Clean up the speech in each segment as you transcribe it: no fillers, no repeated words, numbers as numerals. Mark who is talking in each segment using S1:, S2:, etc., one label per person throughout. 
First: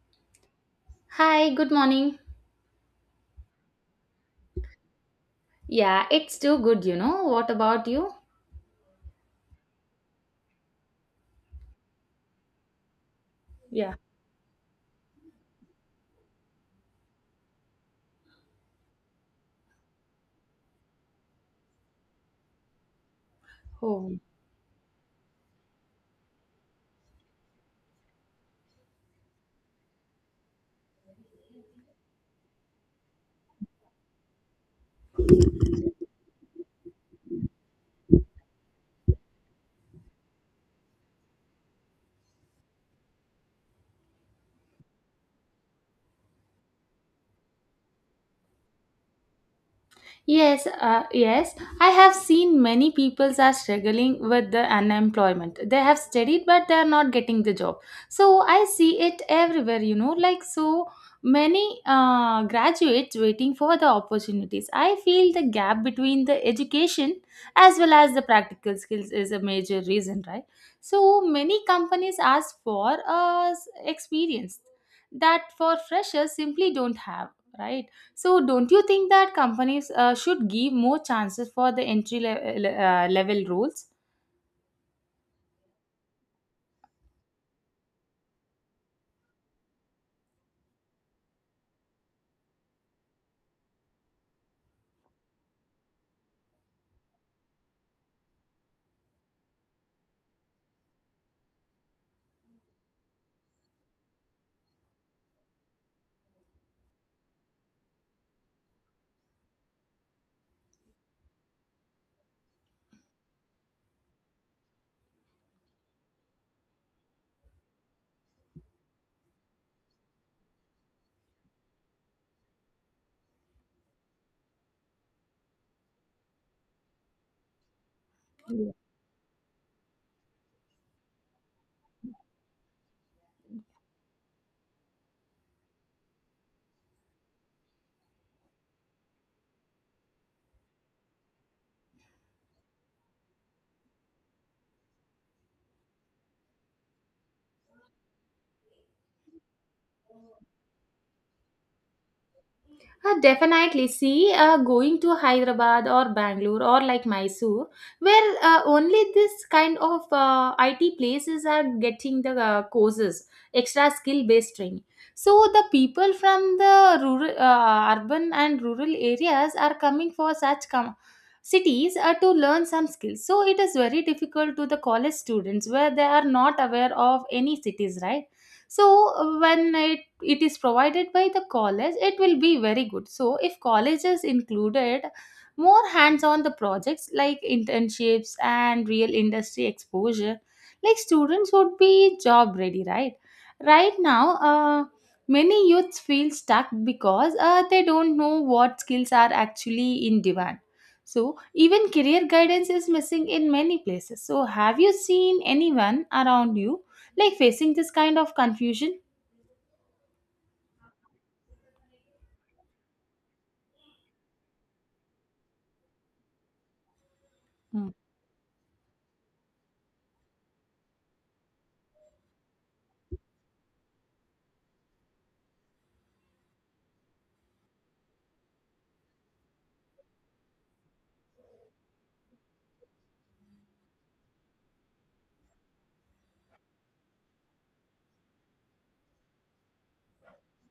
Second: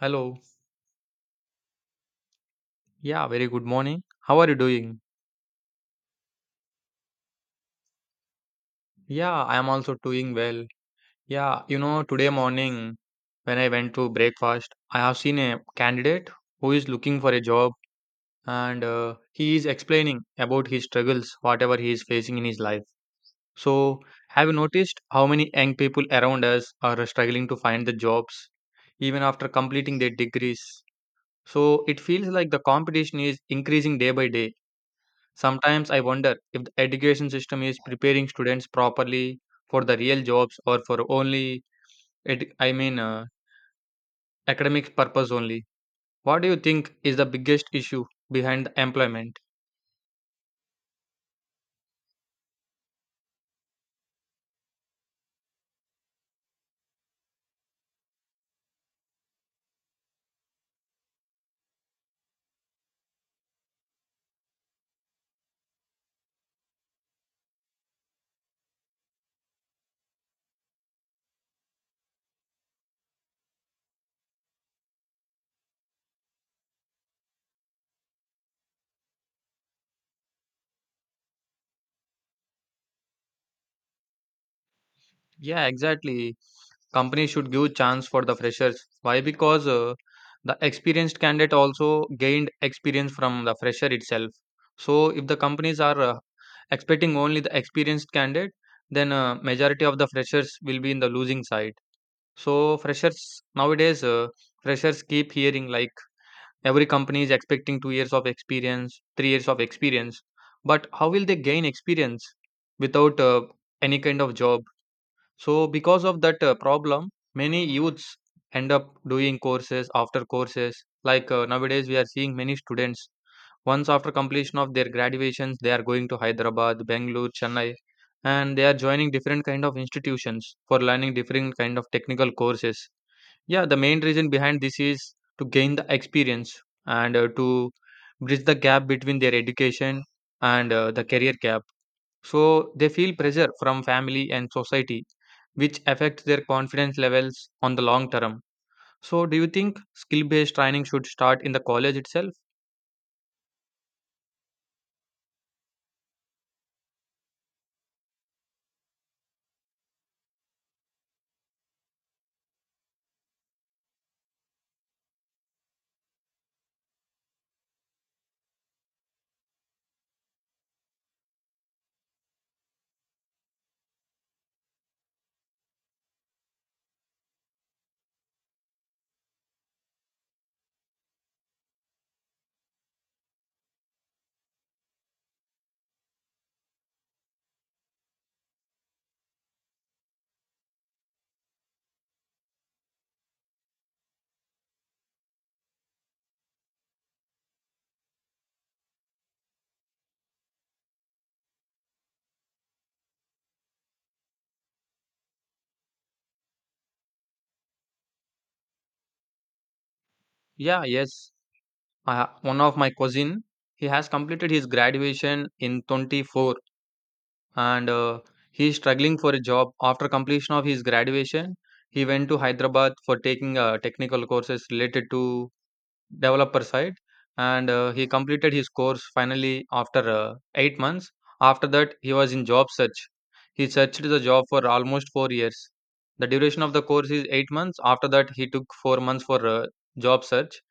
S1: Hello.
S2: Hi, good morning.
S1: Yeah, very good morning. How are you doing?
S2: Yeah, it's too good. What about you?
S1: Yeah, I am also doing well. Yeah, today morning when I went
S2: Yeah.
S1: to breakfast, I have seen a candidate who is looking for a job and he is explaining about his struggles, whatever he is facing in his life. So,
S2: Oh,
S1: have you noticed how many young people around us are struggling to find the jobs even after completing their degrees? So, it feels like the competition is increasing day by day. Sometimes I wonder if the education system is preparing students properly for the real jobs or for only, ed- I mean, uh, academic purpose only. What do you think is the biggest issue behind the employment?
S2: yes. I have seen many people are struggling with the unemployment. They have studied, but they are not getting the job. So I see it everywhere. Like so many graduates waiting for the opportunities. I feel the gap between the education as well as the practical skills is a major reason, right? So many companies ask for experience that for freshers simply don't have, right? So, don't you think that companies should give more chances for the entry level roles?
S1: Yeah, exactly. Companies should give chance for the freshers. Why? Because the experienced candidate also gained experience from the fresher itself. So if the companies are expecting only the experienced candidate, then majority of the freshers will be in the losing side. So freshers nowadays, freshers keep hearing like every company is expecting 2 years of experience, 3 years of experience. But how will they gain experience without any kind of job? So because of that problem, many youths end up doing courses after courses. Nowadays, we are seeing many students. Once after completion of their graduations, they are going to Hyderabad, Bangalore, Chennai, and they are joining different kind of institutions for learning different kind of technical courses. Yeah, the main reason behind this is to gain the experience and to bridge the gap between their education and the career gap. So they feel pressure from family and society, which affects their confidence levels on the long term. So, do you think skill based training should start in the college itself?
S2: Definitely. See, going to Hyderabad or Bangalore or like Mysore, where only this kind of IT places are getting the courses, extra skill based training. So the people from the urban and rural areas are coming for such cities to learn some skills. So it is very difficult to the college students where they are not aware of any cities, right? So when it is provided by the college, it will be very good. So if colleges included more hands on the projects like internships and real industry exposure, like students would be job ready, right? Right now, many youths feel stuck because they don't know what skills are actually in demand. So even career guidance is missing in many places. So have you seen anyone around you like facing this kind of confusion?
S1: Yeah, yes. One of my cousin, he has completed his graduation in 24
S2: Hmm.
S1: and he is struggling for a job after completion of his graduation. He went to Hyderabad for taking technical courses related to developer side, and he completed his course finally after 8 months. After that he was in job search. He searched the job for almost 4 years. The duration of the course is 8 months. After that he took 4 months for job search,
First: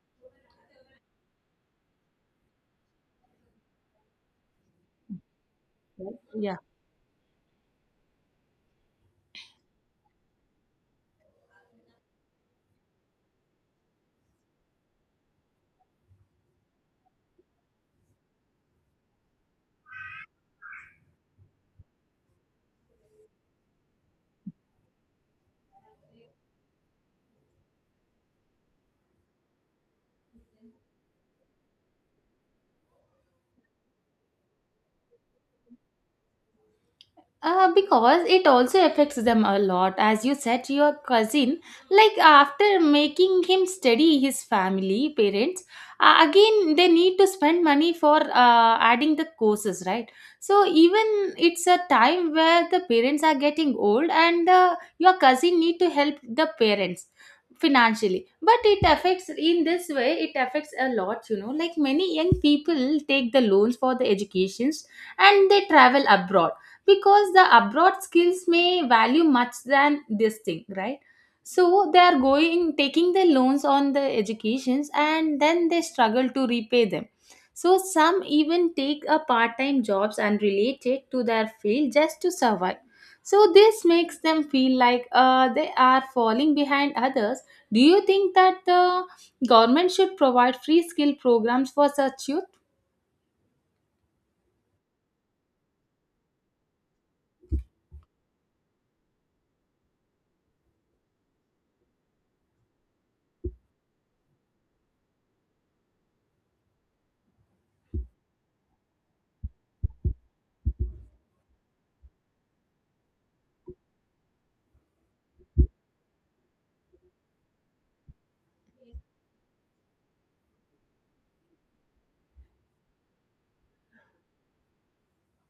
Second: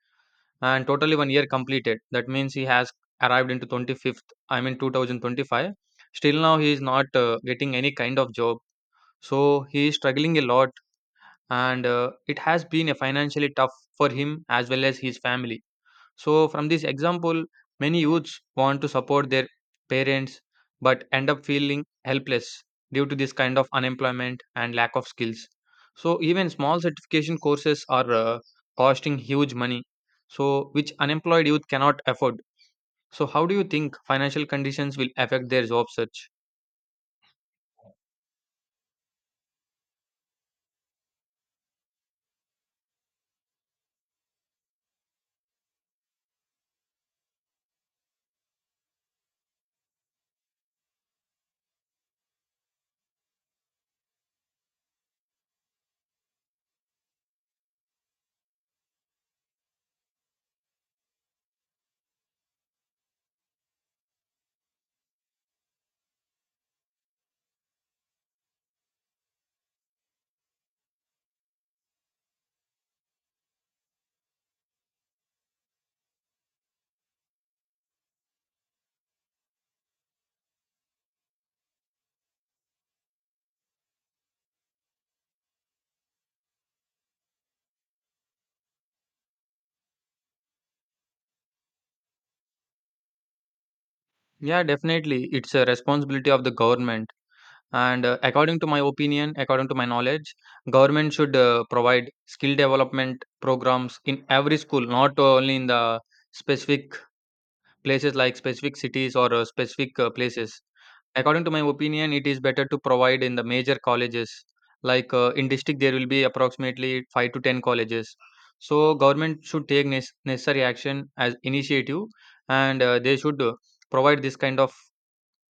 S1: and totally 1 year completed. That means he has arrived into 25th, I mean 2025. Still now
S2: Yeah.
S1: he is not getting any kind of job. So he is struggling a lot, and it has been a financially tough for him as well as his family. So, from this example, many youths want to support their parents but end up feeling helpless due to this kind of unemployment and lack of skills. So, even small certification courses are costing huge money, so which unemployed youth cannot afford. So, how do you think financial conditions will affect their job search?
S2: Because it also affects them a lot. As you said, your cousin, like after making him study, his family, parents, again they need to spend money for adding the courses, right? So even it's a time where the parents are getting old, and your cousin need to help the parents financially. But it affects in this way. It affects a lot. Like many young people take the loans for the educations, and they travel abroad, because the abroad skills may value much than this thing, right? So they are going taking the loans on the educations, and then they struggle to repay them. So some even take a part-time jobs unrelated to their field just to survive. So this makes them feel like they are falling behind others. Do you think that the government should provide free skill programs for such youth?
S1: Yeah, definitely, it's a responsibility of the government. And according to my opinion, according to my knowledge, government should provide skill development programs in every school, not only in the specific places like specific cities or specific places. According to my opinion, it is better to provide in the major colleges. In district, there will be approximately 5 to 10 colleges. So government should take necessary action as initiative, and they should provide this kind of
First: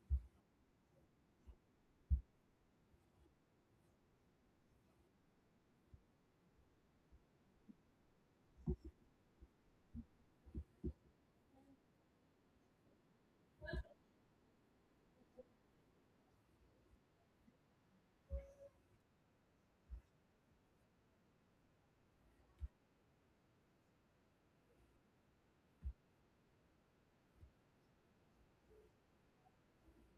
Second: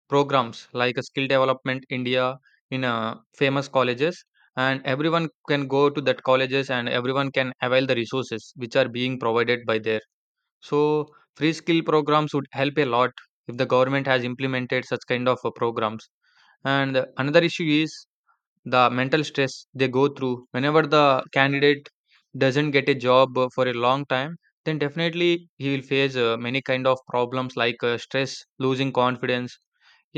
S1: programs like a skill development India in famous colleges, and everyone can go to that colleges and everyone can avail the resources which are being provided by there. So free skill programs would help a lot if the government has implemented such kind of programs. And another issue is the mental stress they go through whenever the candidate doesn't get a job for a long time. Then definitely he will face many kind of problems like stress, losing confidence.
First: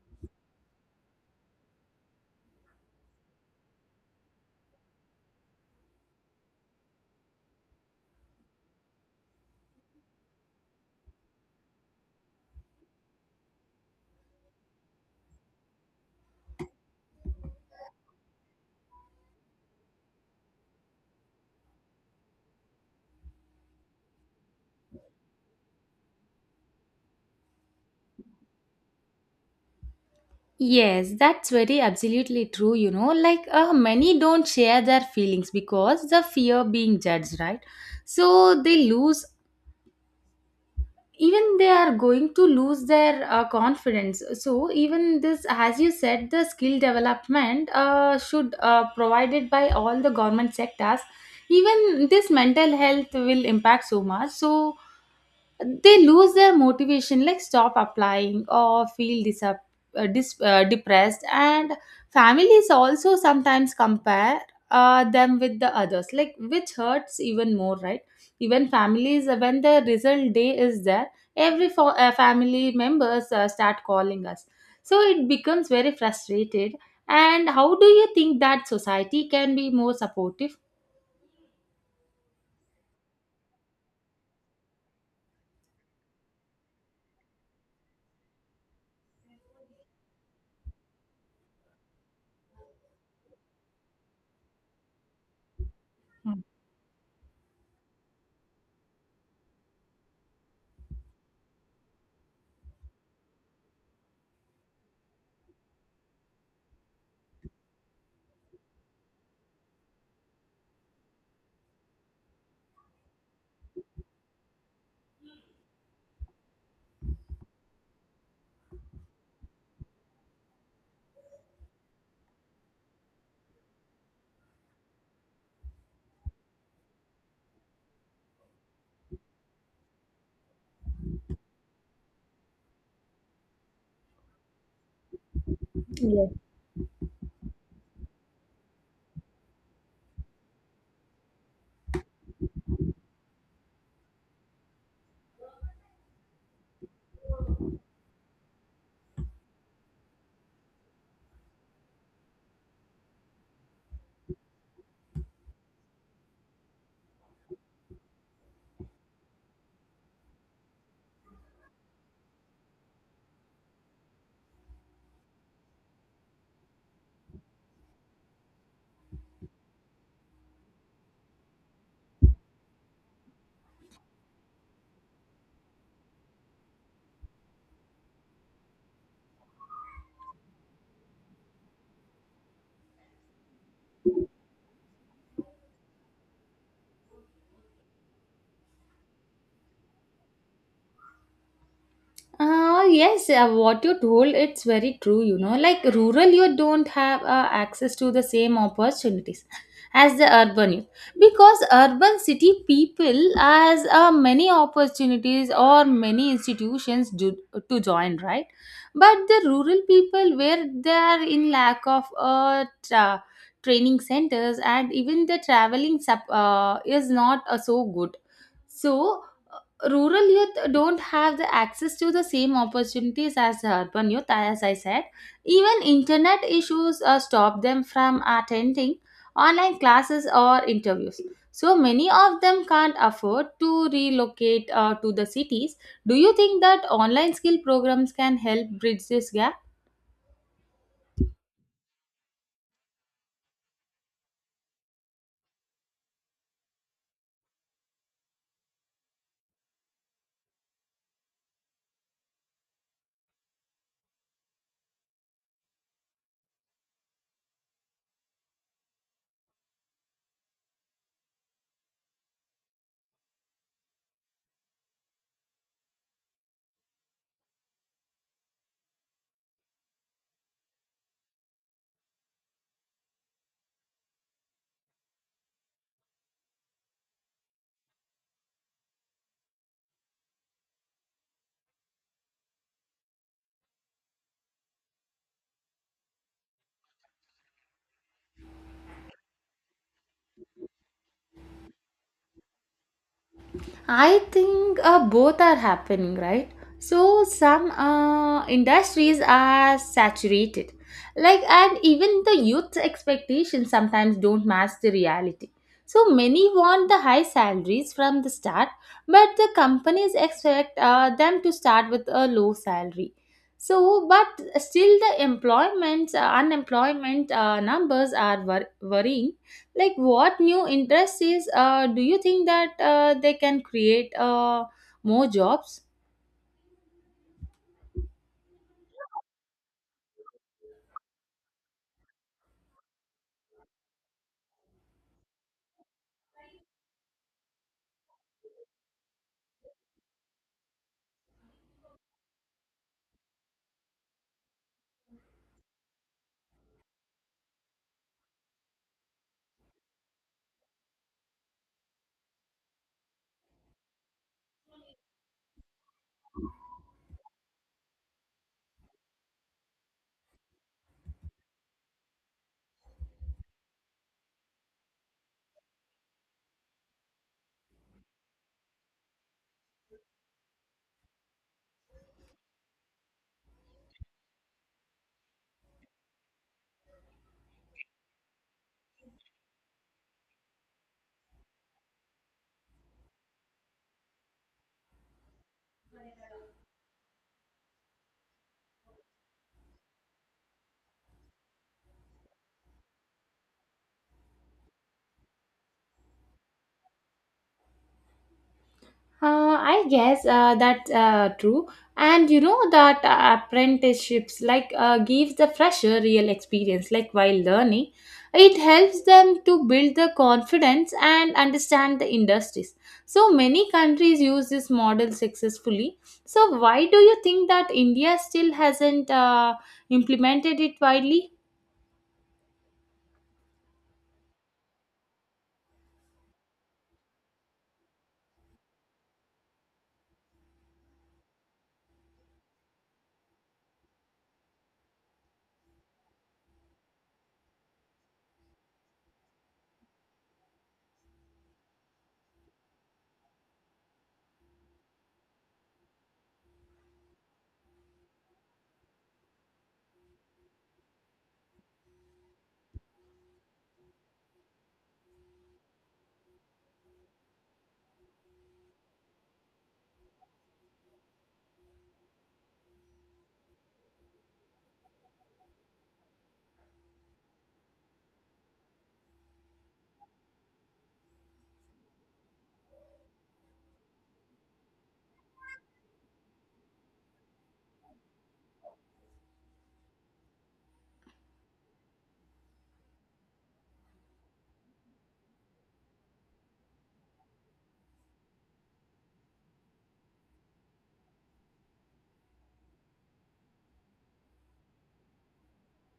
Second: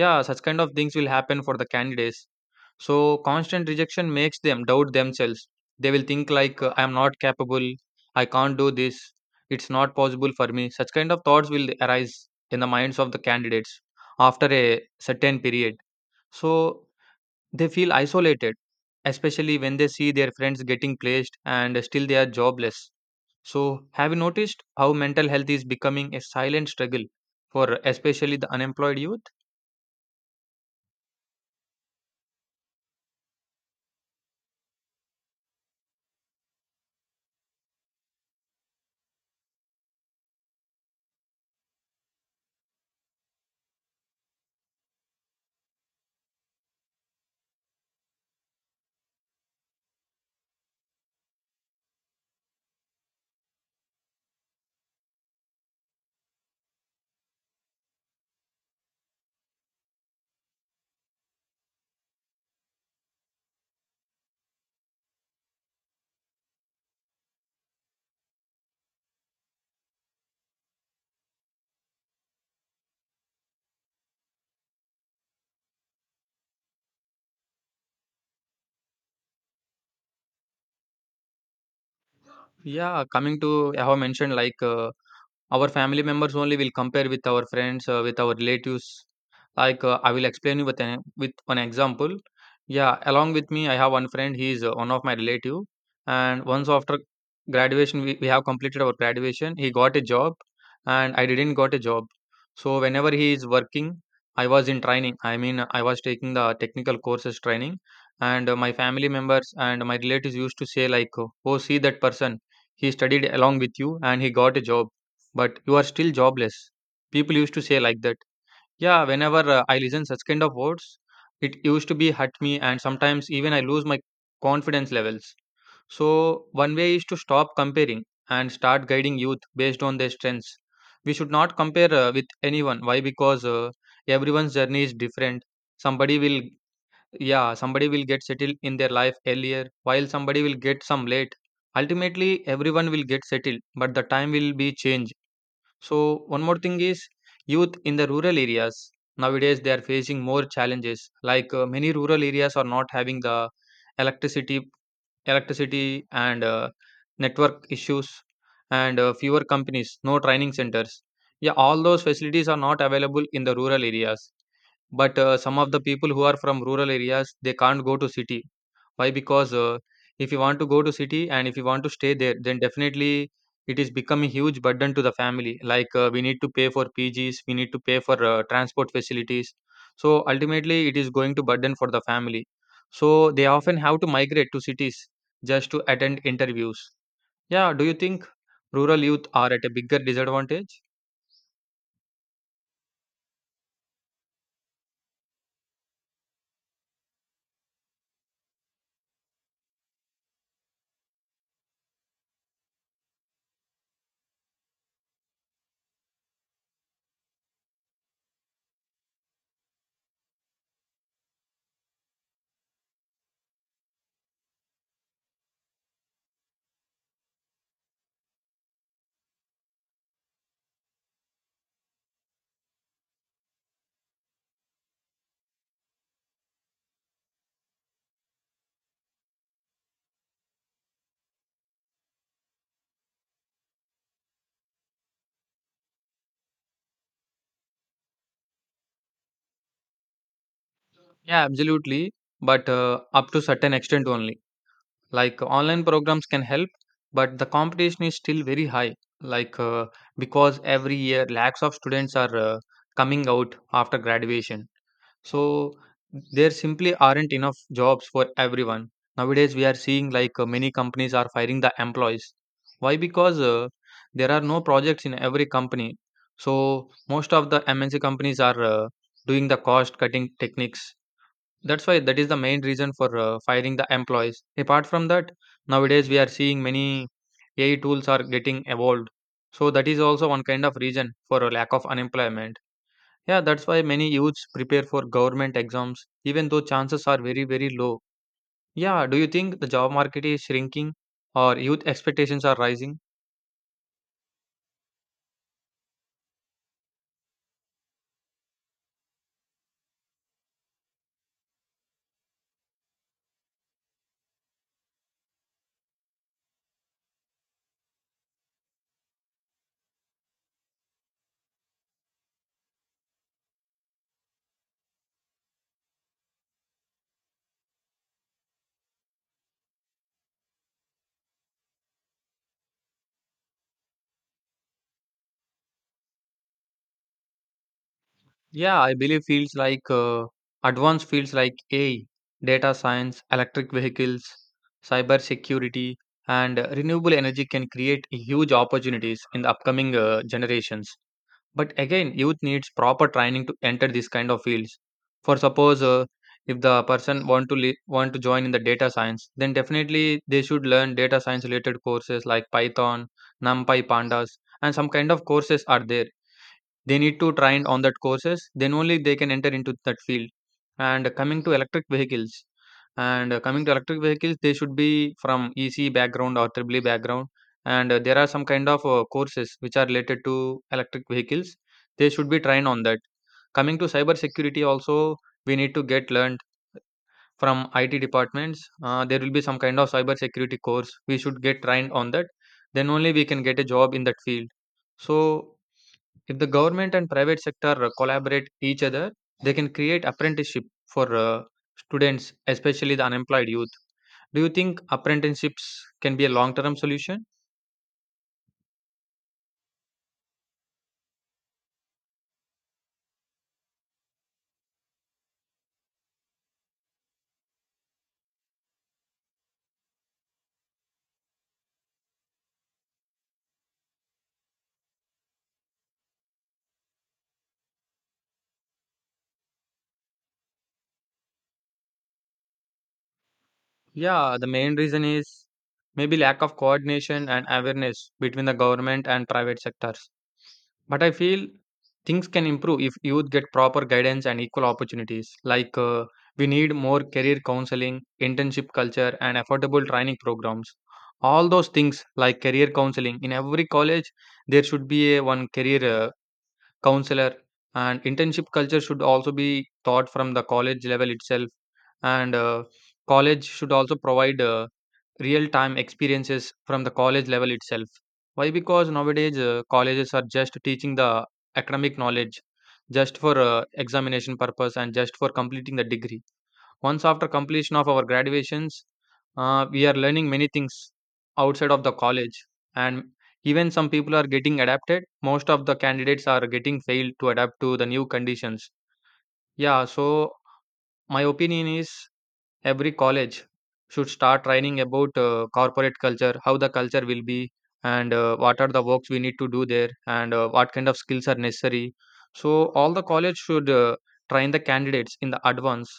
S1: Yeah, such kind of things will happen for the candidates. So constant rejection makes them doubt themselves. They will think like I am not capable, I can't do this, it's not possible for me. Such kind of thoughts will arise in the minds of the candidates after a certain period. So they feel isolated, especially when they see their friends getting placed and still they are jobless. So, have you noticed how mental health is becoming a silent struggle for especially the unemployed youth?
S2: Yes, that's very absolutely true. Like many don't share their feelings because the fear being judged, right? So they lose, even they are going to lose their confidence. So even this, as you said, the skill development should provided by all the government sectors. Even this mental health will impact so much. So they lose their motivation, like stop applying or feel depressed, and families also sometimes compare them with the others, like which hurts even more, right? Even families, when the result day is there, every family members start calling us. So it becomes very frustrated. And how do you think that society can be more supportive?
S1: Yeah, coming to I have mentioned like our family members only will compare with our friends, with our relatives. I will explain you with an with one example. Yeah, along with me, I have one friend. He is one of my relative, and once after graduation, we have completed our graduation. He got a job, and I didn't got a job. So whenever he is working, I was in training. I mean, I was taking the technical courses training, and my family members and my relatives used to say like, "Oh, see that person. He studied along with you, and he got a job." But you are still jobless. People used to say like that. Yeah, whenever I listen such kind of words, it used to be hurt me, and sometimes even I lose my confidence levels. So one way is to stop comparing and start guiding youth based on their strengths. We should not compare with anyone. Why? Because everyone's journey is different. Somebody
S2: Yes.
S1: will, yeah, somebody will get settled in their life earlier, while somebody will get some late. Ultimately, everyone will get settled, but the time will be changed. So one more thing is youth in the rural areas nowadays they are facing more challenges. Many rural areas are not having the electricity electricity and network issues and fewer companies, no training centers. Yeah, all those facilities are not available in the rural areas. But some of the people who are from rural areas they can't go to city. Why? Because if you want to go to city and if you want to stay there, then definitely it is becoming huge burden to the family. We need to pay for PGs, we need to pay for transport facilities. So ultimately, it is going to burden for the family. So they often have to migrate to cities just to attend interviews. Yeah, do you think rural youth are at a bigger disadvantage?
S2: Yes, what you told, it's very true. Like rural youth don't have access to the same opportunities as the urban youth, because urban city people has many opportunities or many institutions do, to join, right? But the rural people where they are in lack of training centers, and even the traveling is not so good. So rural youth don't have the access to the same opportunities as the urban youth, as I said. Even internet issues stop them from attending online classes or interviews. So many of them can't afford to relocate to the cities. Do you think that online skill programs can help bridge this gap?
S1: Yeah, absolutely, but up to certain extent only. Like online programs can help, but the competition is still very high. like uh, because every year lakhs of students are coming out after graduation, so there simply aren't enough jobs for everyone. Nowadays we are seeing like many companies are firing the employees. Why? Because there are no projects in every company. So most of the MNC companies are doing the cost cutting techniques. That's why, that is the main reason for firing the employees. Apart from that, nowadays we are seeing many AI tools are getting evolved. So that is also one kind of reason for a lack of unemployment. Yeah, that's why many youths prepare for government exams even though chances are very very low. Yeah, do you think the job market is shrinking or youth expectations are rising?
S2: I think both are happening, right? So some industries are saturated, like, and even the youth's expectations sometimes don't match the reality. So many want the high salaries from the start, but the companies expect them to start with a low salary. So, but still the employment unemployment numbers are worrying. Like what new interests is do you think that they can create more jobs?
S1: Yeah, I believe fields like advanced fields like AI, data science, electric vehicles, cyber security, and renewable energy can create huge opportunities in the upcoming generations. But again, youth needs proper training to enter these kind of fields. For suppose if the person want to join in the data science, then definitely they should learn data science related courses like Python, NumPy, Pandas, and some kind of courses are there. They need to train on that courses, then only they can enter into that field. And coming to electric vehicles, and coming to electric vehicles, they should be from EC background or AAA background. And there are some kind of courses which are related to electric vehicles. They should be trained on that. Coming to cyber security, also we need to get learned from IT departments. There will be some kind of cyber security course. We should get trained on that. Then only we can get a job in that field. So if the government and private sector collaborate each other, they can create apprenticeship for students, especially the unemployed youth. Do you think apprenticeships can be a long-term solution?
S2: I guess that's true. And you know that apprenticeships like gives the fresher real experience. Like while learning, it helps them to build the confidence and understand the industries. So many countries use this model successfully. So why do you think that India still hasn't implemented it widely?
S1: Yeah, the main reason is maybe lack of coordination and awareness between the government and private sectors. But I feel things can improve if youth get proper guidance and equal opportunities. We need more career counseling, internship culture, and affordable training programs. All those things like career counseling in every college, there should be a one career counselor, and internship culture should also be taught from the college level itself, and college should also provide real time experiences from the college level itself. Why? Because nowadays colleges are just teaching the academic knowledge just for examination purpose and just for completing the degree. Once after completion of our graduations, we are learning many things outside of the college, and even some people are getting adapted. Most of the candidates are getting failed to adapt to the new conditions. Yeah, so my opinion is every college should start training about corporate culture, how the culture will be, and what are the works we need to do there, and what kind of skills are necessary. So all the college should train the candidates in the advance.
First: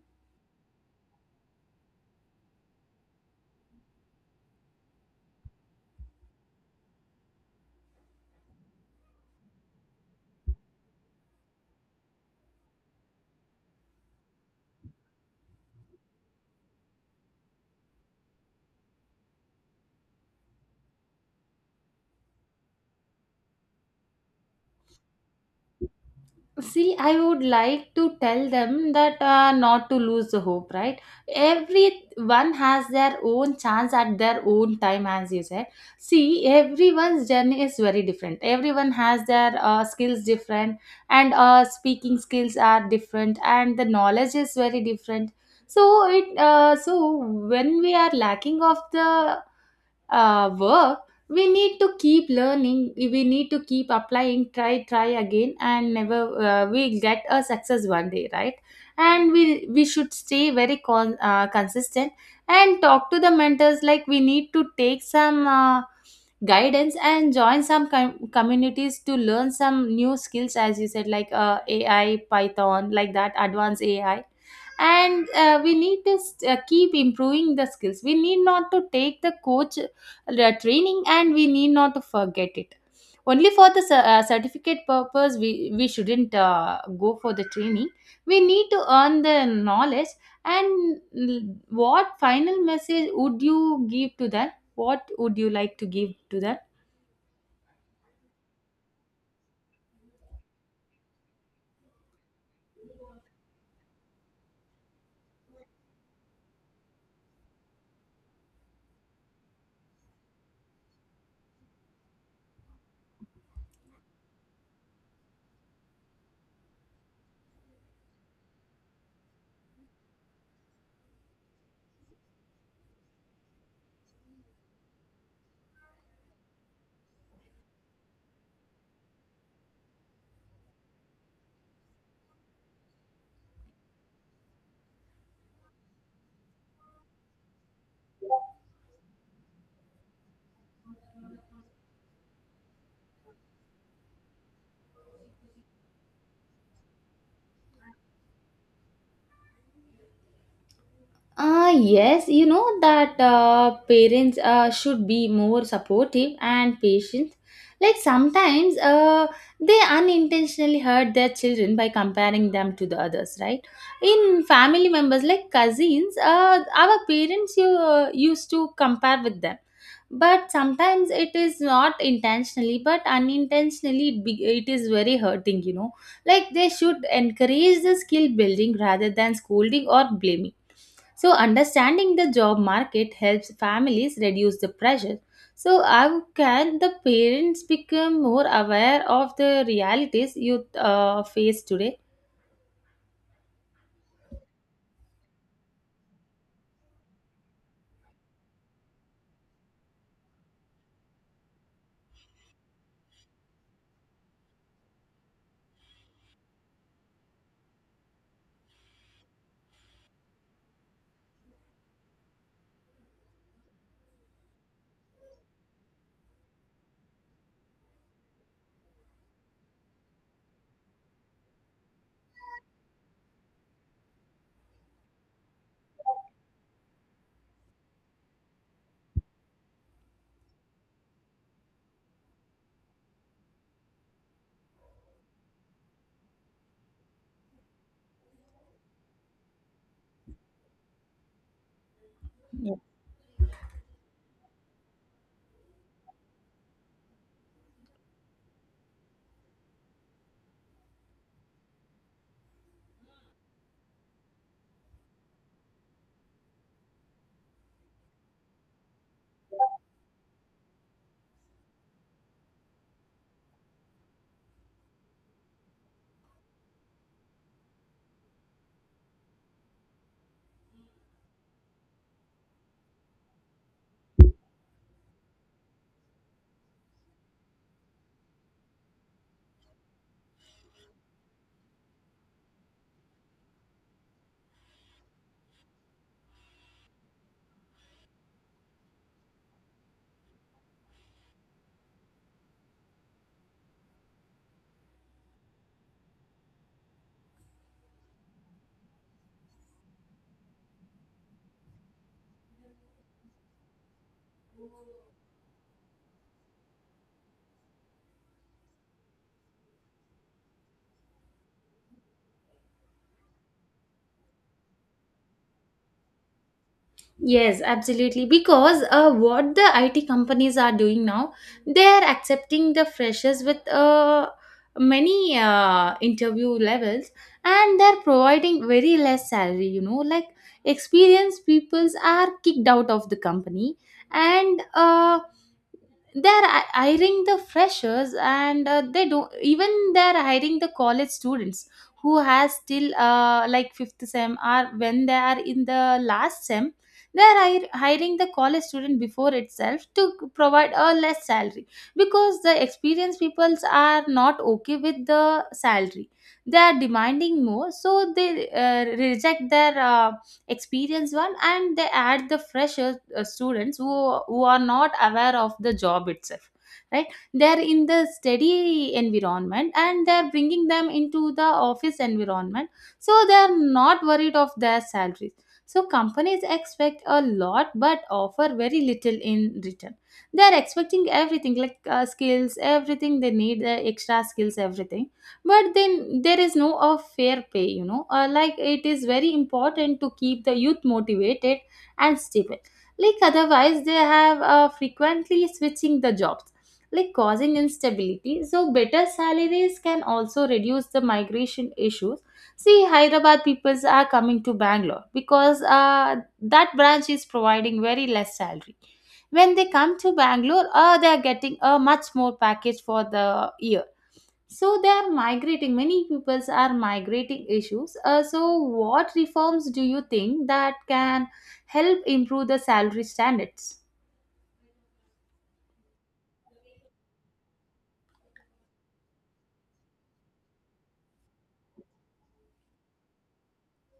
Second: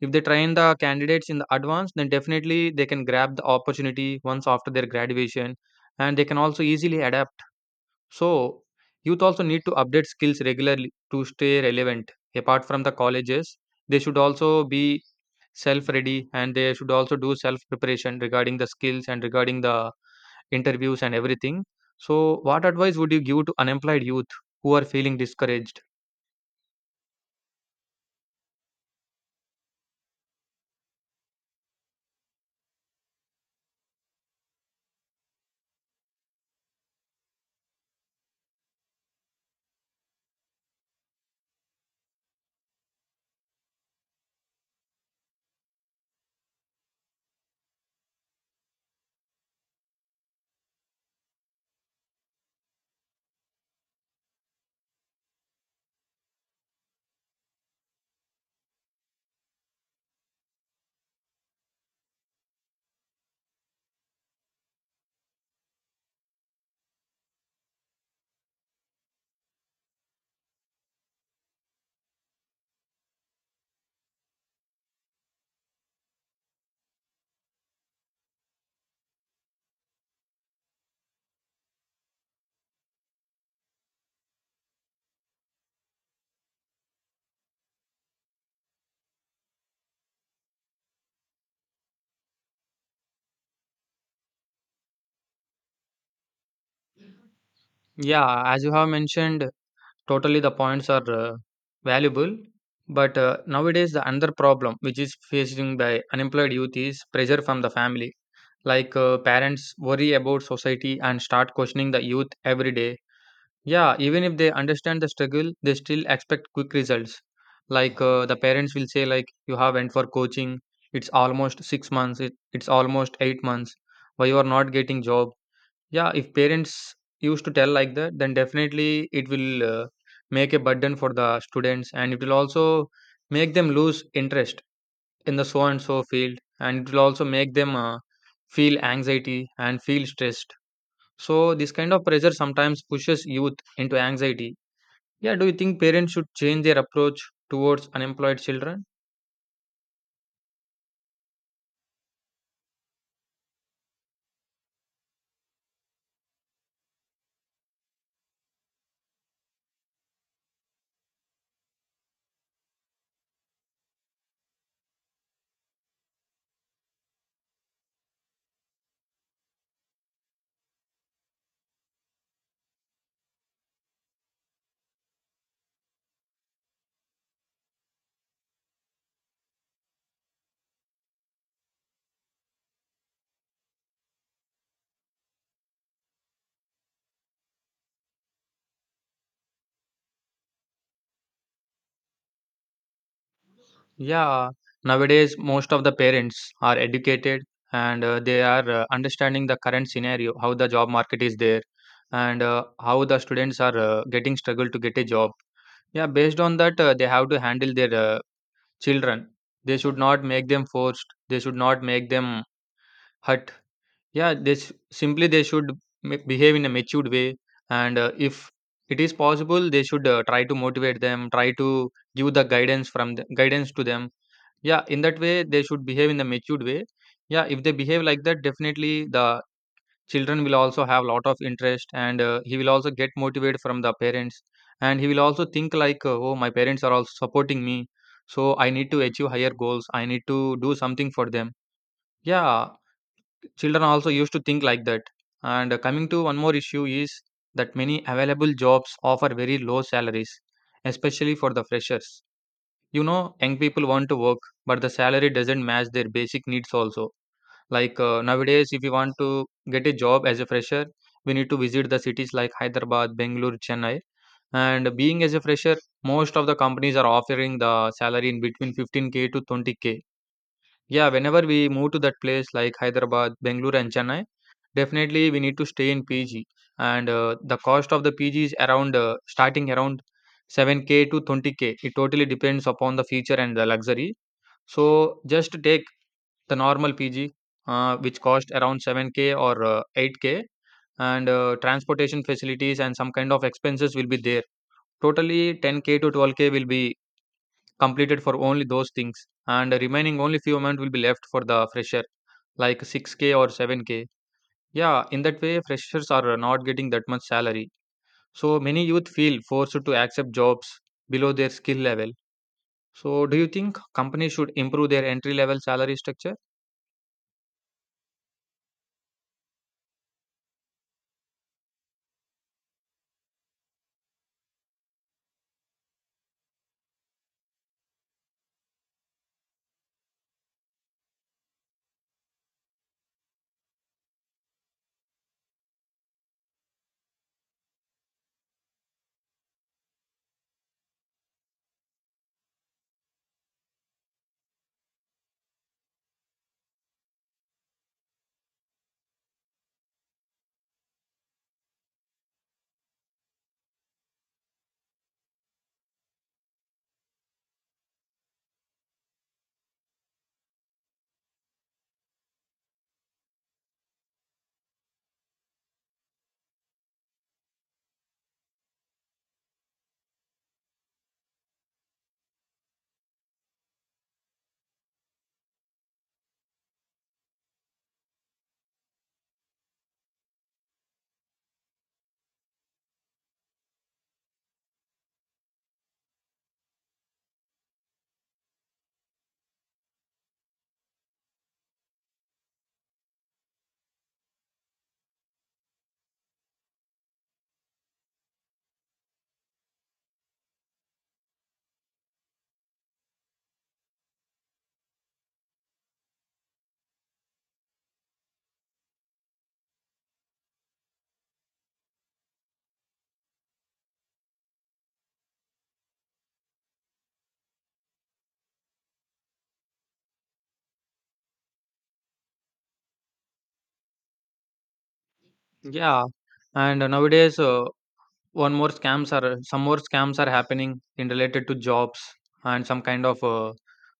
S1: If they train the candidates in the advance, then definitely they can grab the opportunity once after their graduation, and they can also easily adapt. So, youth also need to update skills regularly to stay relevant. Apart from the colleges, they should also be self ready, and they should also do self preparation regarding the skills and regarding the interviews and everything. So, what advice would you give to unemployed youth who are feeling discouraged?
S2: See, I would like to tell them that not to lose the hope, right? Everyone has their own chance at their own time, as you said. See, everyone's journey is very different. Everyone has their skills different, and speaking skills are different, and the knowledge is very different. So when we are lacking of the work, we need to keep learning, we need to keep applying, try again, and never we get a success one day, right? And we should stay very consistent, and talk to the mentors, like we need to take some guidance and join some communities to learn some new skills, as you said, like AI, Python, like that advanced AI. And we need to keep improving the skills. We need not to take the coach training, and we need not to forget it only for the certificate purpose. We shouldn't go for the training. We need to earn the knowledge. And what final message would you give to them? What would you like to give to that?
S1: Yeah, as you have mentioned, totally, the points are valuable. But nowadays, the another problem which is facing by unemployed youth is pressure from the family. Like parents worry about society and start questioning the youth every day. Yeah, even if they understand the struggle, they still expect quick results. Like the parents will say, like, you have went for coaching, it's almost 6 months, it's almost 8 months. Why you are not getting job? Yeah, if parents used to tell like that, then definitely it will make a burden for the students, and it will also make them lose interest in the so and so field, and it will also make them feel anxiety and feel stressed. So, this kind of pressure sometimes pushes youth into anxiety. Yeah, do you think parents should change their approach towards unemployed children?
S2: Yes, you know that parents should be more supportive and patient. Like sometimes they unintentionally hurt their children by comparing them to the others, right? In family members like cousins, our parents used to compare with them. But sometimes it is not intentionally, but unintentionally it is very hurting. Like they should encourage the skill building rather than scolding or blaming. So, understanding the job market helps families reduce the pressure. So, how can the parents become more aware of the realities youth face today?
S1: Yeah, nowadays most of the parents are educated, and they are understanding the current scenario, how the job market is there, and how the students are getting struggle to get a job. Yeah, based on that, they have to handle their children. They should not make them forced. They should not make them hurt. Yeah, they sh simply they should behave in a matured way, and if it is possible, they should try to motivate them, try to give the guidance from the, guidance to them. Yeah, in that way, they should behave in a matured way. Yeah, if they behave like that, definitely the children will also have a lot of interest, and he will also get motivated from the parents. And he will also think like, oh, my parents are also supporting me. So I need to achieve higher goals. I need to do something for them. Yeah, children also used to think like that. And coming to one more issue is that many available jobs offer very low salaries, especially for the freshers. Young people want to work, but the salary doesn't match their basic needs also. Like nowadays, if you want to get a job as a fresher, we need to visit the cities like Hyderabad, Bangalore, Chennai. And being as a fresher, most of the companies are offering the salary in between 15k to 20k. Yeah, whenever we move to that place like Hyderabad, Bangalore, and Chennai, definitely we need to stay in PG. And the cost of the PG is around starting around 7k to 20k. It totally depends upon the feature and the luxury. So just take the normal PG, which cost around 7k or 8k, and transportation facilities and some kind of expenses will be there. Totally 10k to 12k will be completed for only those things, and remaining only few amount will be left for the fresher like 6k or 7k. Yeah, in that way freshers are not getting that much salary. So many youth feel forced to accept jobs below their skill level. So do you think companies should improve their entry level salary structure?
S2: Yes, absolutely. Because what the IT companies are doing now, they are accepting the freshers with many interview levels, and they're providing very less salary. You know, like experienced peoples are kicked out of the company, and they're hiring the freshers, and they don't even they're hiring the college students who has still like fifth sem or when they are in the last sem. They are hiring the college student before itself to provide a less salary, because the experienced peoples are not okay with the salary. They are demanding more, so they reject their experienced one, and they add the fresher students who are not aware of the job itself, right? They're in the steady environment and they're bringing them into the office environment. So they're not worried of their salary. So companies expect a lot but offer very little in return. They are expecting everything like skills, everything they need, extra skills, everything. But then there is no a fair pay. Like it is very important to keep the youth motivated and stable. Like otherwise, they have frequently switching the jobs, like causing instability, so better salaries can also reduce the migration issue. See, Hyderabad peoples are coming to Bangalore because that branch is providing very less salary. When they come to Bangalore, they are getting a much more package for the year. So they are migrating. Many peoples are migrating issues. So what reforms do you think that can help improve the salary standards?
S1: Yeah, and nowadays one more scams are some more scams are happening in related to jobs and some kind of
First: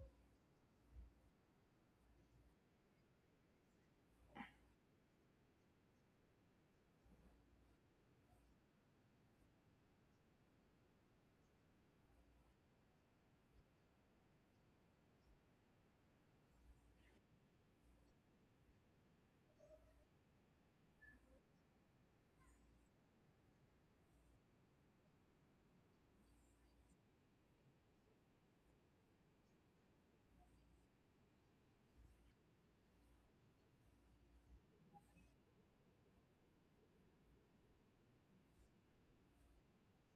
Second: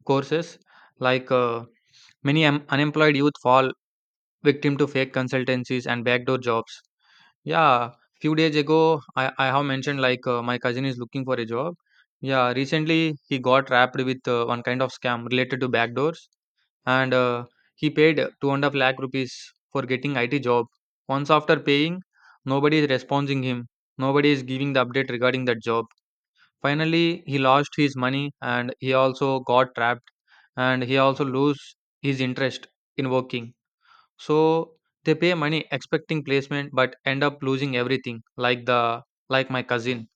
S1: courses. Like many unemployed youth fall victim to fake consultancies and backdoor jobs. Yeah, few days ago I have mentioned like my cousin is looking for a job. Yeah, recently he got wrapped with one kind of scam related to backdoors. And he paid 2.5 lakh rupees for getting it job. Once after paying, nobody is responding him. Nobody is giving the update regarding that job. Finally he lost his money, and he also got trapped, and he also lose his interest in working. So they pay money expecting placement but end up losing everything, like the like my cousin.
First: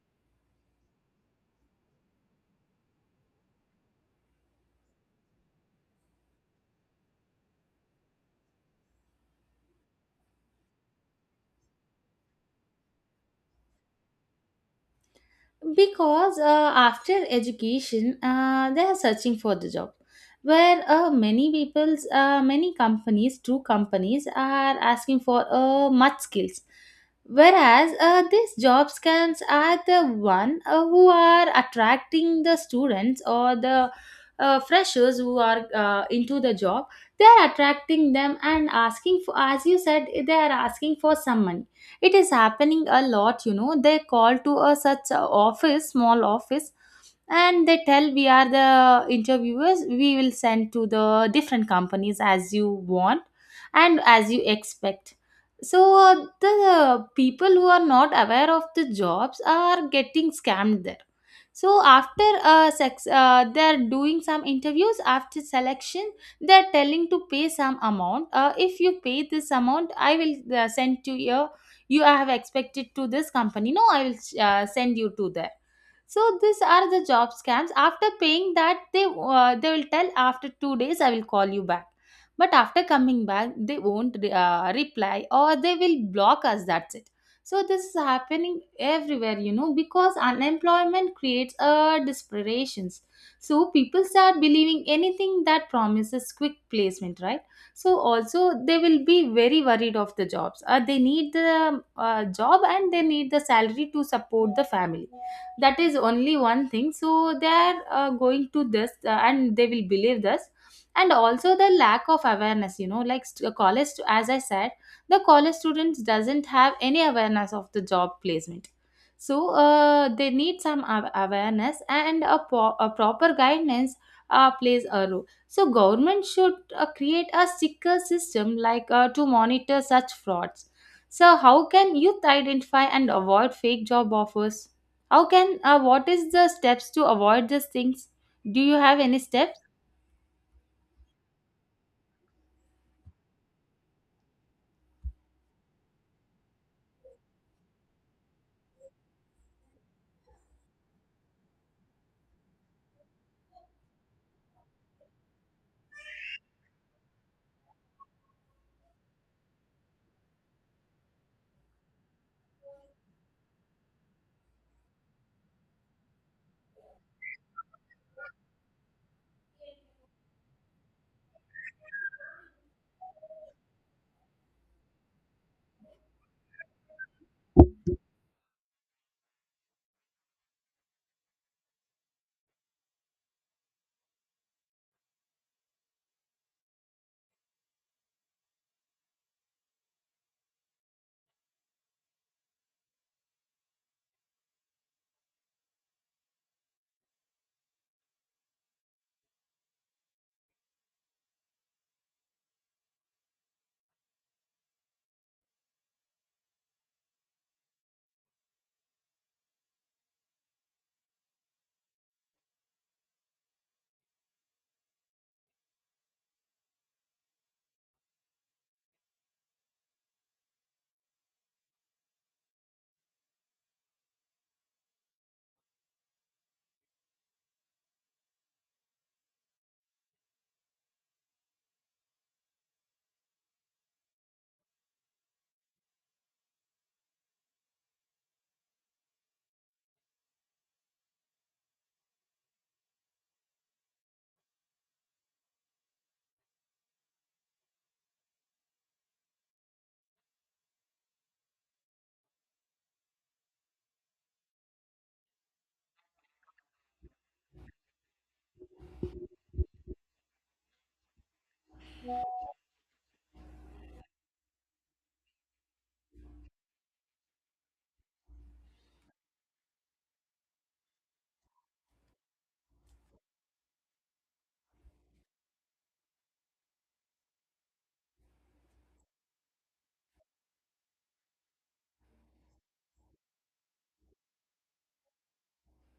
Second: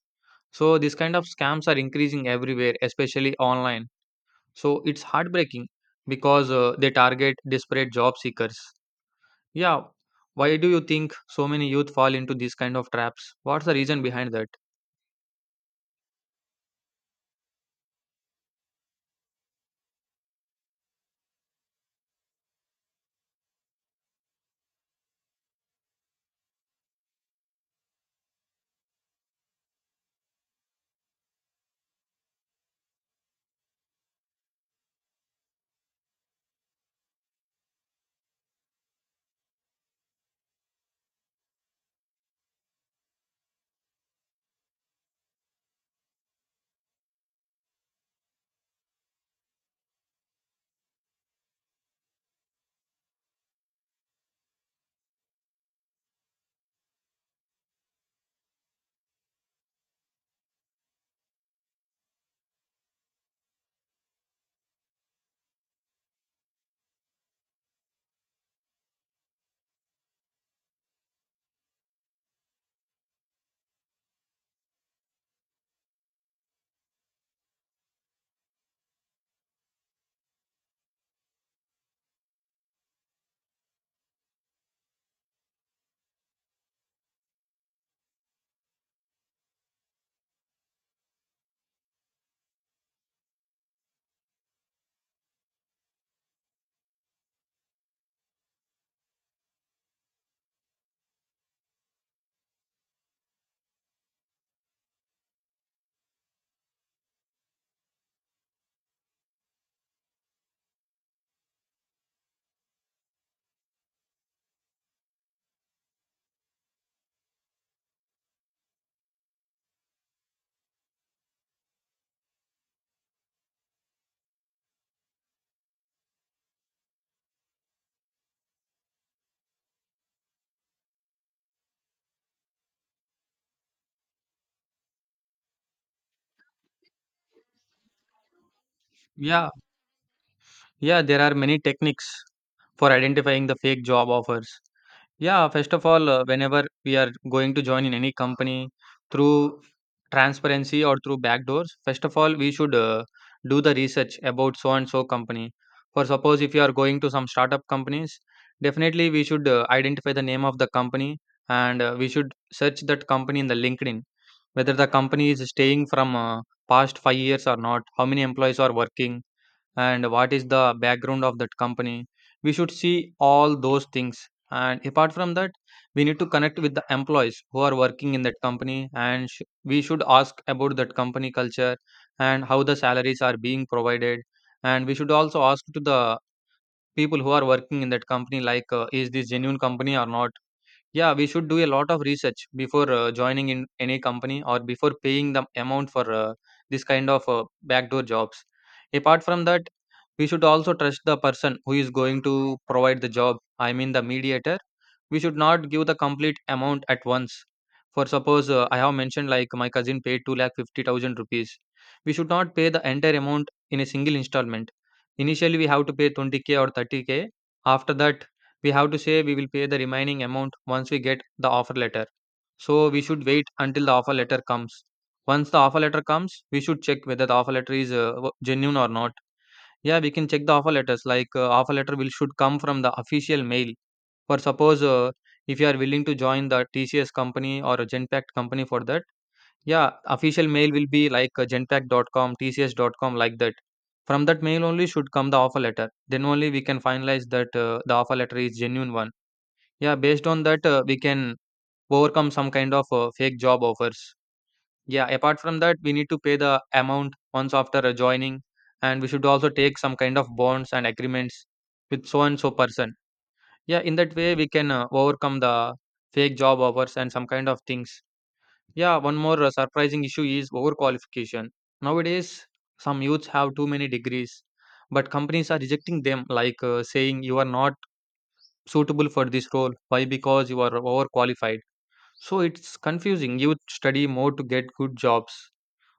S1: So these kind of scams are increasing everywhere, especially online. So it's heartbreaking because they target desperate job seekers. Yeah, why do you think so many youth fall into these kind of traps? What's the reason behind that?
S2: Because after education they are searching for the job, where many people's many companies two companies are asking for much skills, whereas these job scans are the one who are attracting the students or the freshers who are into the job. They are attracting them and asking for, as you said, they are asking for some money. It is happening a lot. They call to a such a office, small office, and they tell we are the interviewers, we will send to the different companies as you want and as you expect. So the people who are not aware of the jobs are getting scammed there. So after sex, they are doing some interviews after selection. They are telling to pay some amount. If you pay this amount, I will send to your, you have expected to this company. No, I will send you to there. So these are the job scams. After paying that, they will tell, after 2 days I will call you back. But after coming back, they won't reply or they will block us, that's it. So this is happening everywhere, because unemployment creates a desperation. So people start believing anything that promises quick placement, right? So also they will be very worried of the jobs. They need the job and they need the salary to support the family. That is only one thing. So they are going to this and they will believe this. And also the lack of awareness, like college, as I said, the college students doesn't have any awareness of the job placement. So they need some awareness, and a proper guidance plays a role. So government should create a sicker system, like to monitor such frauds. So how can youth identify and avoid fake job offers? How can what is the steps to avoid these things? Do you have any
S1: Yeah,
S2: steps?
S1: yeah, there are many techniques for identifying the fake job offers. Yeah, first of all, whenever we are going to join in any company through transparency or through back doors, first of all, we should do the research about so and so company. For suppose if you are going to some startup companies, definitely we should identify the name of the company, and we should search that company in the LinkedIn, whether the company is staying from past 5 years or not, how many employees are working, and what is the background of that company. We should see all those things. And apart from that, we need to connect with the employees who are working in that company, and we should ask about that company culture and how the salaries are being provided. And we should also ask to the people who are working in that company like is this genuine company or not. Yeah, we should do a lot of research before joining in any company or before paying the amount for this kind of backdoor jobs. Apart from that, we should also trust the person who is going to provide the job. I mean, the mediator. We should not give the complete amount at once. For suppose I have mentioned like my cousin paid 2 lakh 50 thousand rupees. We should not pay the entire amount in a single installment. Initially we have to pay 20k or 30k. After that, we have to say we will pay the remaining amount once we get the offer letter. So we should wait until the offer letter comes. Once the offer letter comes, we should check whether the offer letter is genuine or not. Yeah, we can check the offer letters like offer letter will should come from the official mail. For suppose, if you are willing to join the TCS company or a Genpact company for that, yeah, official mail will be like genpact.com, TCS.com, like that. From that mail only should come the offer letter. Then only we can finalize that the offer letter is genuine one. Yeah, based on that, we can overcome some kind of fake job offers. Yeah, apart from that, we need to pay the amount once after joining, and we should also take some kind of bonds and agreements with so and so person. Yeah, in that way we can overcome the fake job offers and some kind of things. Yeah, one more surprising issue is overqualification. Nowadays, some youths have too many degrees, but companies are rejecting them, like saying you are not suitable for this role. Why? Because you are overqualified. So it's confusing. Youth study more to get good jobs,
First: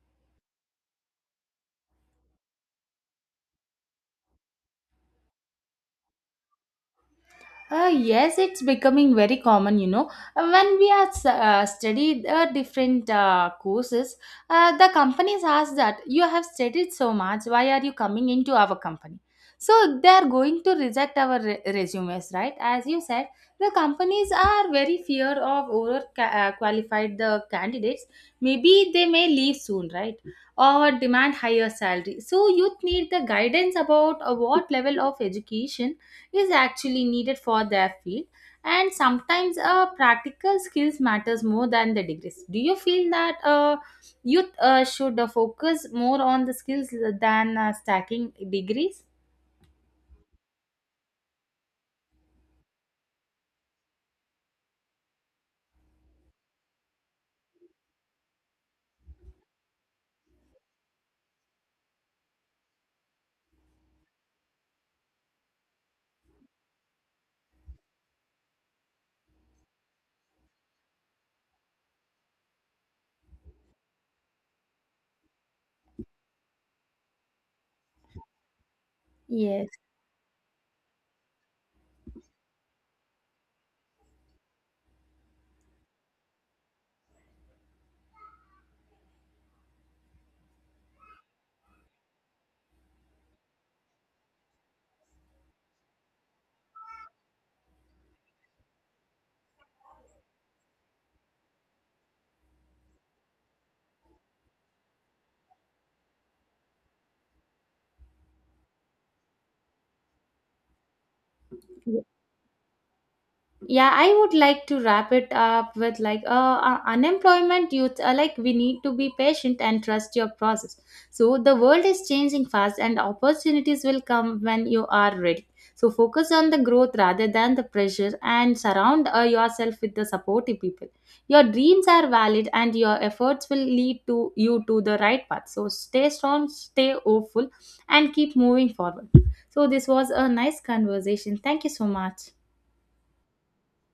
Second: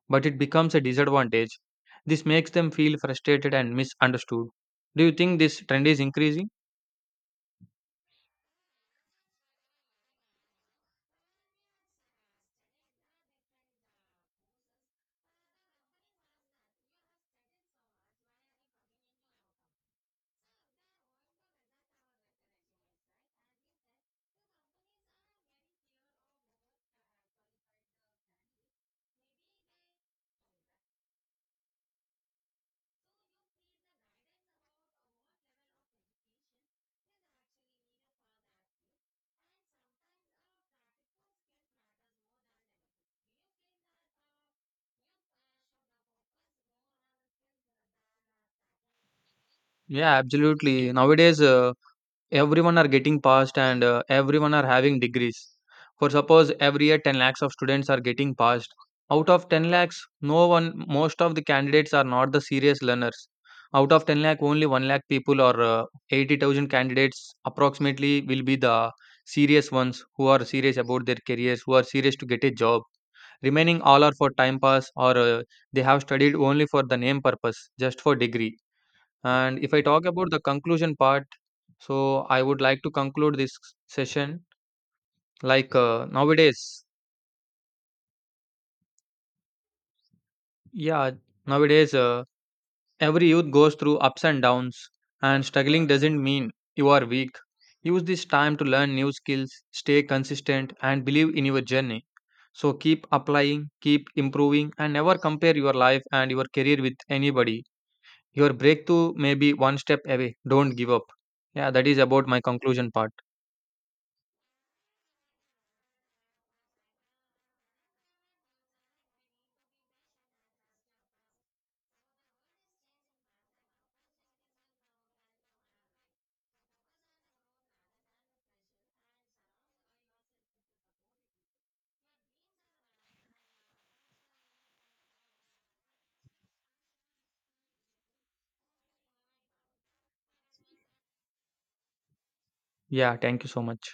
S1: but it becomes a disadvantage. This makes them feel frustrated and misunderstood. Do you think this trend is increasing?
S2: Yes, it's becoming very common. When we are studied different courses, the companies ask that you have studied so much, why are you coming into our company? So they are going to reject our resumes, right? As you said, the companies are very fear of over qualified the candidates. Maybe they may leave soon, right? Or demand higher salary. So youth need the guidance about what level of education is actually needed for their field, and sometimes practical skills matters more than the degrees. Do you feel that youth should focus more on the skills than stacking degrees?
S1: Yeah, absolutely. Nowadays, everyone are getting passed, and everyone are having degrees. For suppose every year 10 lakhs of students are getting passed out of 10 lakhs. No one Most of the candidates are not the serious learners. Out of 10 lakh only 1 lakh people or 80,000 candidates approximately will be the serious ones who are serious about their careers, who are serious to get a job. Remaining all are for time pass, or they have studied only for the name purpose, just for degree. And
S2: Yes.
S1: if I talk about the conclusion part, so I would like to conclude this session. Like yeah, nowadays every youth goes through ups and downs, and struggling doesn't mean you are weak. Use this time to learn new skills, stay consistent, and believe in your journey. So keep applying, keep improving, and never compare your life and your career with anybody. Your breakthrough may be one step away. Don't give up. Yeah, that is about my conclusion part.
S2: Yeah, I would like to wrap it up with, like unemployment youth are like we need to be patient and trust your process. So the world is changing fast and opportunities will come when you are ready. So focus on the growth rather than the pressure, and surround yourself with the supportive people. Your dreams are valid, and your efforts will lead to you to the right path. So stay strong, stay hopeful, and keep moving forward. So this was a nice conversation. Thank you so much.
S1: Yeah, thank you so much.